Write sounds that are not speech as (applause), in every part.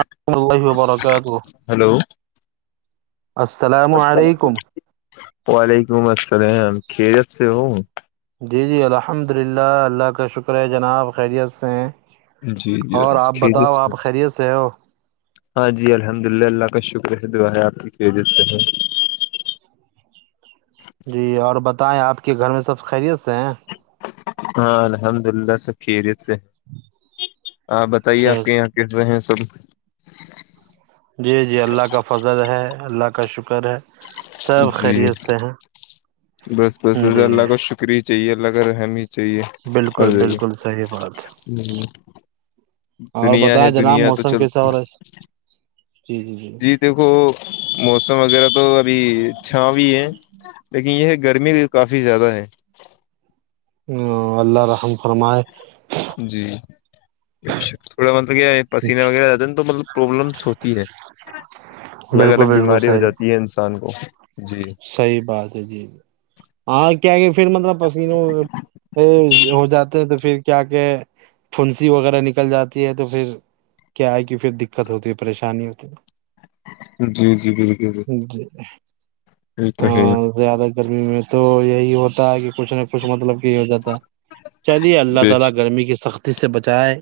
الحم اللہ وبرکاتہ ہلو السلام السلام علیکم وعلیکم السلام خیرت سے ہو جی جی الحمد للہ اللہ کا شکر ہے جناب خیریت سے ہیں جی جی اور بس آپ خیریت بتاؤ سے آپ خیریت سے ہو ہاں جی الحمد للہ اللہ کا شکر ہے دعا ہے آپ کی عت سے ہے جی اور بتائیں آپ کے گھر میں سب خیریت سے ہیں ہاں الحمد للہ سب خیریت سے آپ بتائیے اچھا آپ کے اچھا، یہاں کل رہے ہیں سب جی جی اللہ کا فضل ہے اللہ کا شکر ہے سب جی خیریت سے ہیں بس بس رض اللہ جی کا شکریہ چاہیے اللہ کرحمی ہی چاہیے ہو بالکل جے بالکل صحیح بات اور دنیا ہے بتائیں جناب دنیا تو موسم چل کیسا ہو رہا ہے جی دیک موسم وغیرہ تو اھی چھا بھی ہے لیکن یہ گرمی بھی کافی زیادہ ہے اللہ رحم فرمائے جی تھوڑا مطلب کیا پسنےہ وغیرہ زیاد نہیں تو مطلب پرابلمس ہوتی ہے الگ الگ بیماری ہو جاتی ہے انسان کو جی صحی بات ہے جی ج ہاں کیا کہ پھر مطلب پسینہ ہو جاتے ہیں تو پھر کیا کہ پھنسی وغیرہ نکل جاتی ہے تو پھر کیا آئے کی پھر دقت ہوتی ہے پریشانی ہوتی ہے جی جی بالکل بالکل جی یہ ا تو ہے زیادہ گرمی میں تو یہی ہوتا ہے کہ کچھ نہ کچھ مطلب چلیے اللہ بیش تعالی گرمی کی سختی سے بچائے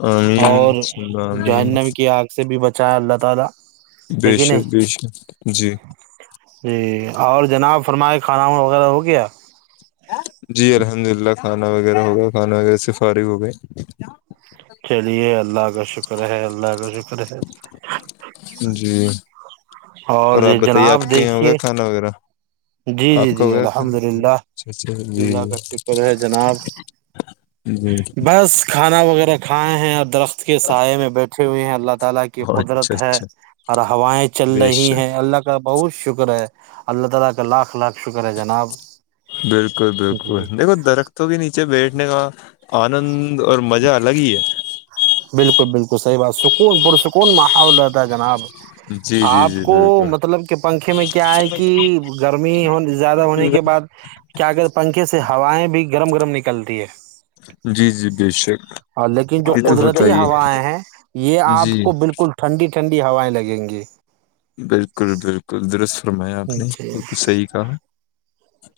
امین سامین جواہنم کی آگ سے بھی بچایا اللہ تعالی بے ہے کہ نہیں شک بے شک جی جی اور جناب فرما کھانا وانا وغیرہ ہو گیا جی الحمد للہ کھانا وغیرہ ہوگا کھانا وغیرہ سے فارغ ہو گئے چلیے اللہ کا شکر ہے اللہ کا شکر ہے جی اور آپ بتائیے جناب آپ کہ یہ ہوگا دیکھیے کھانا وغیرہ جی آپ جی کا ہو جی گ الحمد کھانا للہ اچ اچھا جی اللہ کا شکر ہے جناب جی بس کھانا وغیرہ کھائے ہیں اور درخت کے سائے میں بیٹھے ہوئے ہیں اللہ تعالی کی اچھا قدرت ہے اچھا چل بے رہی ہے شک اللہ کا بہت شکر ہے اللہ تعالی کا لاکھ لاکھ شکر ہے جناب بالکل بالکل جی دیکھو درخت تو بھی نیچے بیٹھنے کا آنند اور مزہ الگ ہی ہے بالکل بالکل صحیح بات سکون پرسکون ماحول رہتا ہے جناب جی جی آپ جی کو بالکل مطلب کہ پنکھے میں کیا ہے کہ گرمی ہو زیادہ ہونے کے بعد کیا کرگر پنکھے سے ہوائیں بھی گرم گرم نکلتی ہے جی جی بے شک ہاں لیکن جو یہ تو ہوتا قدرتی ہی ہے ہوائیں ہیں یہ جی آپ کو بالکل ٹھنڈی ٹھنڈی ہوائیں لگیں گی بالکل بالکل درست فرمایا آپ نے جی بالکھ صحیح کہا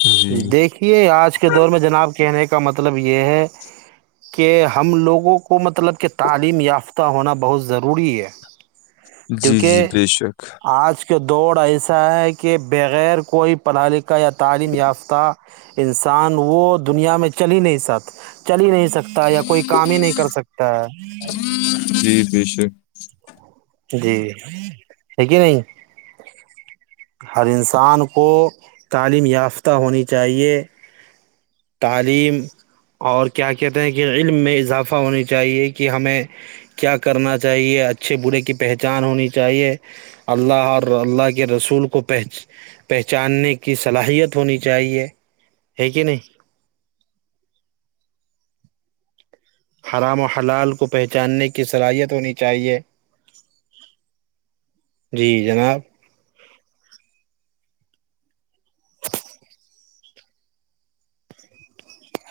جی دیکھیے آج کے دور میں جناب کہنے کا مطلب یہ ہے کہ ہم لوگوں کو مطلب کہ تعلیم یافتہ ہونا بہت ضروری ہے جی جی کیونکہ بے شک آج کہ دوڑ ایسا ہے کہ بغیر کوئی پڑھا لکھا یا تعلیم یاف تھا انسان وہ دنیا میں چل ہی نہیں سک چل ہی نہیں سکتا ستا یا کوئی کام ہی نہیں کر سکتا ہے جی جی شک جی ہےیک نہیں ہر انسان کو تعلیم یافتہ ہونی چاہیے تعلیم اور کیا کہتے ہیں کہ علم میں اضافہ ہونی چاہیے کہ ہمیں کیا کرنا چاہیے اچھے برے کی پہچان ہونی چاہیے اللہ اور اللہ کے رسول کو پہچ پہچاننے کی صلاحیت ہونی چاہیے ہے کہ نہیں حرام و حلال کو پہچاننے کی صلاحیت ہونی چاہیے جی جناب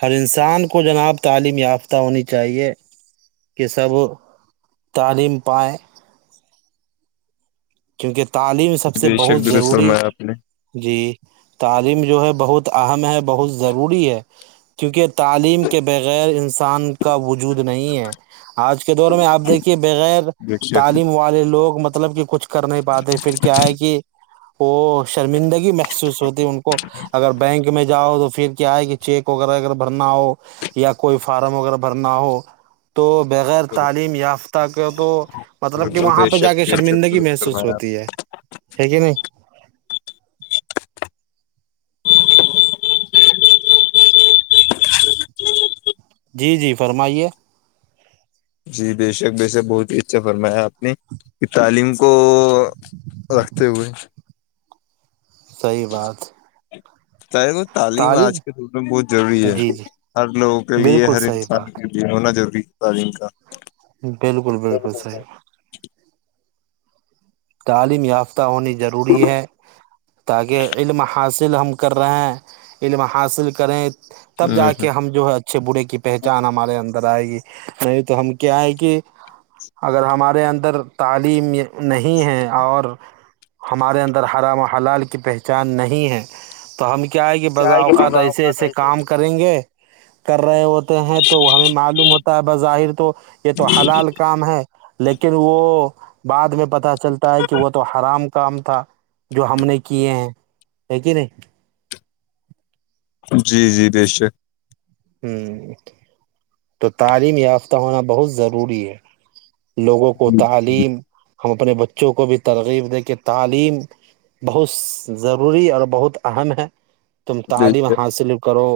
ہر انسان کو جناب تعلیم یافتہ ہونی چاہیے کہ سب تعلیم پائے کیونکہ تعلیم سب سے بے شک بہت درست ضروری فرمایا آپ نے جی تعلیم جو ہے بہت اہم ہے بہت ضروری ہے کیونکہ تعلیم کے بغیر انسان کا وجود نہیں ہے آج کے دور میں آپ دیکھیے بغیر بے شک تعلیم والے لوگ مطلب کہ کچھ کر نہیں پاتے پھر کیا ہے کہ وہ شرمندگی محسوس ہوتی ہے ان کو اگر بینک میں جاؤ تو پھر کیا ہے کہ چیک وغیرہ اگر بھرنا ہو یا کوئی فارم وغیرہ بھرنا ہو تو بغیر تعلیم یافتہ کے تو مطلب کہ بالکل وہاں بے پہ جا شک کے بے شک شرمندگی درست میں س فرمایا سوتی ہے کہ نہیں جی جی فرمائیے جی بے شک ویسک بہت ہی اچھا فرمایا آپ نے کہ تعلیم کو رکھتے ہوئے صحی بات ساہ کو تعلیم آج کے دور میں بہت ضروری ہے جی جی ہر لوگوں کے لیے بالکل ہر صحیح انسان بات کے یہ ہونا ضروری ہے تعلیم کا بالکل بالکل صح تعلیم یافتہ ہونی ضروری ہے تاکہ علم حاصل ہم کر رہے ہیں علم حاصل کریں تو تب جا کا کے ہم جو ہے اچھے برھے کی پہچان ہمارے اندر آئے گی نہیں تو ہم کیا ہے کہ اگر ہمارے اندر تعلیم نہیں ہیں اور ہمارے اندر ہرام و حلال کی پہچان نہیں ہے تو ہم کیا ہے کہ بض اوقات ایسے ایسے کام کریں گے کر رہے ہو ہیں تو ہمیں معلوم ہوتا ہے بظاہر تو یہ تو حلال کام ہے لیکن وہ بعد میں پتہ چلتا ہے کہ وہ تو حرام کام تھا جو ہم نے کیے ہیں یک ہی نہیں جی جی بے شک ہوں تو تعلیم یافتہ ہونا بہت ضروری ہے لوگوں کو تعلیم ہم اپنے بچوں کو بھی ترغیب دے کے تعلیم بہت ضروری اور بہت اہم ہے تم بے تعلیم شک حاصل کرو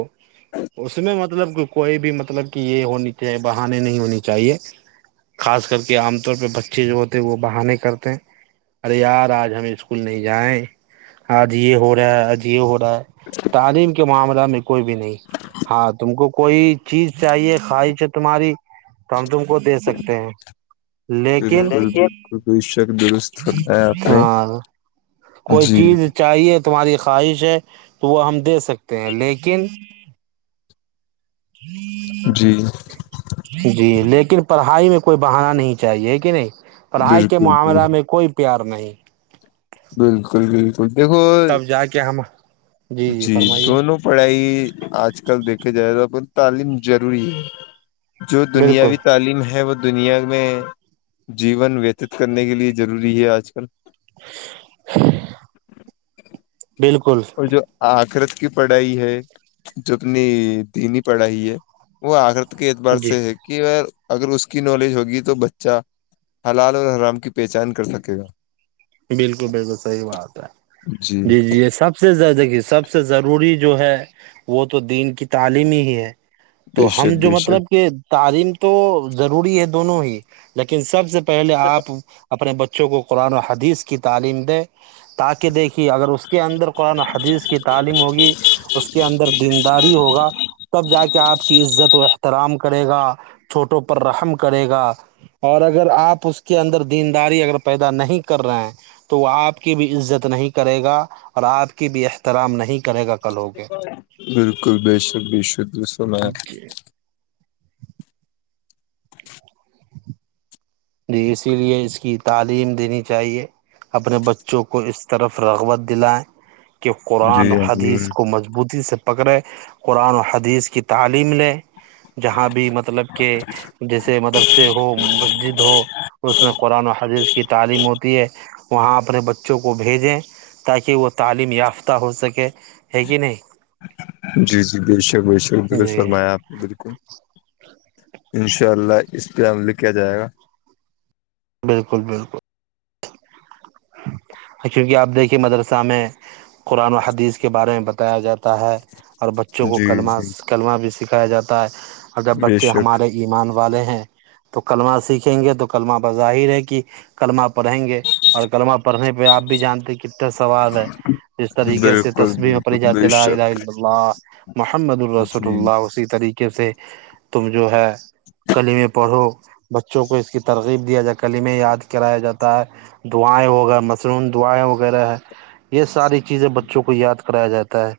اس میں مطلب کوئی بھی مطلب کہ یہ ہونی چاہیے بہانے نہیں ہونی چاہیے خاص کر کے عام طور پہ بچے جو ہوتے ہیں وہ بہانے کرتے ہیں ارے یار آج ہم اسکول نہیں جائائے آج یہ ہو رہا ہے آج یہ ہو رہا ہے (unintelligible) تعلیم کے معاملہ میں کوئی بھی نہیں ہاں تم کو کوئی چیز چاہیے خواہش تمہاری تو ہم تم کو دے سکتے ہیں لیکن بالکل بالکل بے شک درست فرمایا آپ نے ہاں کوئی جی چیز چاہیے تمہاری خواہش ہے تو وہ ہم دے سکتے ہیں لیکن جی جی لیکن پڑھائی میں کوئی بہانا نہیں چاہیے کہ نہیں پڑھائی کے بالکل بالکل معاملہ میں کوئی پیار نہیں بالکل بالکل دیکھو کیامہ جی دونوں پڑھائی آج کل دیکھا جائے توا تعلیم ضروری ہے جو بالکل دنیاوی تعلیم ہے وہ دنیا میں جیون ویتت کرنے کے لیے ضروری ہے آج کل (inaudible) بالکل اور جو آخرت کی پڑھائی ہے جو اپنی دینی پڑھائی ہے وہ آخرت کے اعتبار جی سے ہے کہ اگر اس کی نالج ہوگی تو بچہ حلال اور حرام کی پہچان کر سکے گا بالکل بالکل صحیح بات ہے جی جی یہ سب سے دیکے سب سے ضرور پوری جو ہے وہ تو دین کی تعلیم ہی ہی ہے بے تو ہم شک جو بے شک مطلب کہ تعلیم تو ضروری ہے دونوں ہی لیکن سب سے پہلے آپ اپنے بچ بچوں کو قرآن و حدیث کی تعلیم دے تاکہ دیکھیے اگر اس کے اندر قرآن حدیث کی تعلیم ہوگی اس کے اندر دینداری ہوگا تب جا کے آپ کی عزت و احترام کر گا چھوٹوں پر رحم کرے گا اور اگر آپ اس کے اندر دینداری اگر پیدا نہیں کر رہے ہیں تو وہ آپ کی بھی عزت نہیں کرے گا اور آپ کے بھی احترام نہیں کرے گا کل ہو بالکل بے شک بی شک بھی سنا کے جی اسی لیے اس کی تعلیم دینی چاہیے اپنے بچوں کو اس طرف رغبت دلائیں کہ جی قرآن و حدیث امین کو مضبوطی سے پکڑے قرآن و حدیث کی تعلیم لیں جہاں بھی مطلب کہ جیسے مدرسے ہو مسجد اس میں قرآن حدیث کی تعلیم ہوتی ہے وہاں اپنے بچوں کو بھیجیں تاکہ وہ تعلیم یافتہ ہو سکے ہے کہ نہیں جی جی بالکل بے شک بالکل بے شک بالکل صحیح جی فرمایا آپ بالکل ان شاء اللہ اس پہ عمل کیا جائے گا بالکل بالکل چونکہ آپ دیکھیے مدرسہ میں قرآن و حدیث کے بارے میں بتایا جاتا ہے اور بچوں کو جی کلمہ جی کلمہ بھی سکھایا جاتا ہے اور جب بے بچے شک ہمارے ایمان والے ہیں تو کلمہ سیکھیں گے تو کلمہ بظاہر ہے کہ کلمہ پڑھیں گے اور کلمہ پڑھنے پہ آپ بھی جانتے کتنا سوال ہے اس طریقے سے بالکل تصویرح میں پڑلی بالکل جاتی بے ہے شک اللہ محمد الرسول جی اللہ اسی طریقے سے تم جو ہے کلیمے پڑھو بچوں کو اس کی ترغیب دیا جائے کلیمے یاد کرایا جاتا ہے دعائیں ہو گا مشروم دعائیں وغیرہ ہے یہ ساری چیزیں بچوں کو یاد کرایا جاتا ہے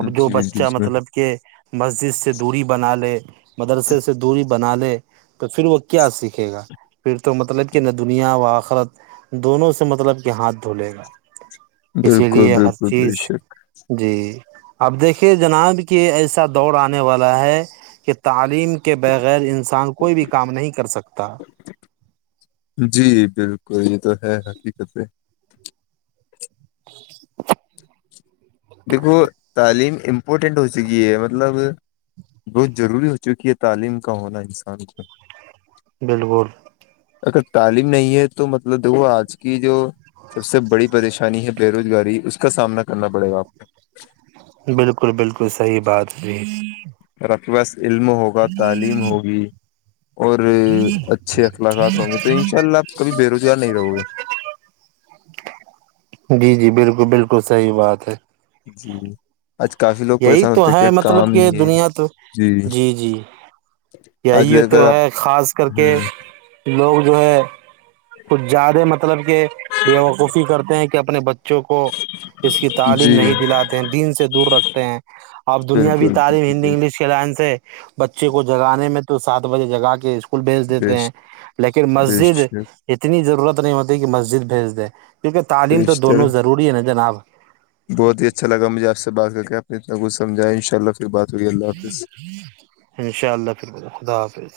اب جو جی جی بچہ جی مطلب کہ مسجد سے دوری بنا لے مدرسے سے دوری بنا لے تو پھر وہ کیا سیکھے گا پھر تو مطلب کہ نہ دنیا و آخرت دونوں سے مطلب کہ ہاتھ دھولے گا اسی بالکل لیے ہر بالکل چیز بے شک جی اب دیکھیے جناب کہ ایسا دور آنے والا ہے کہ تعلیم کے بغیر انسان کوئی بھی کام نہیں کر سکتا جی بالکل یہ تو ہے حقیقتیں (unintelligible) دیکھو تعلیم امپورٹینٹ ہو چکی ہے مطلب بہت ضروری ہو چکی ہے تعلیم کا ہونا انسان کا بالکل اگر تعلیم نہیں ہے تو مطلب دیکو آج کی جو سب سے بڑی پریشانی انی ہے بے روزگاری اس کا سامنا کرنا پڑے گا آپ بالکل بالکل صحیح بات تی رقوص علم ہوگا تعلیم ہوگی اور اچھے اخلاقات ہوں گے تو ان شاء اللہ آپ کبھی بے روزگار نہیں رہو گے جی جی بالکل بالکل صحیح بات ہے جی آج کافی لوگ یہی پریشان تو ہوتے ہے کہ مطلب کام کہ نہیں دنیا تو جی جی آج یہی لے کر تو آپ ہے خاص کر کے ہ لوگ جو ہے کچھ زیادہ مطلب کہ بیوقوفی کرتے ہیں کہ اپنے بچوں کو اس کی تعلیم جی نہیں دلاتے ہیں دین سے دور رکھتے ہیں اب دنیاوی بالکل تعلیم ہندی انگلش لائن سے بچے کو جگانے میں تو سات بجے جگا کے اسکول بھیج دیتے ہیں لیکن مسجد اتنی ضرورت نہیں ہوتی کہ مسجد بھیج دے کیونکہ تعلیم تو چل دونوں ضروری ہے نا جناب بہت ہی اچھا لگا مجھے آ سے بات کر کےپ نے اتنا کچھ سمجھایں ان شاء اللہ پھر بات ہوگئی اللہ حاظ (inaudible) انشاء اللہ پھر خدا حافظ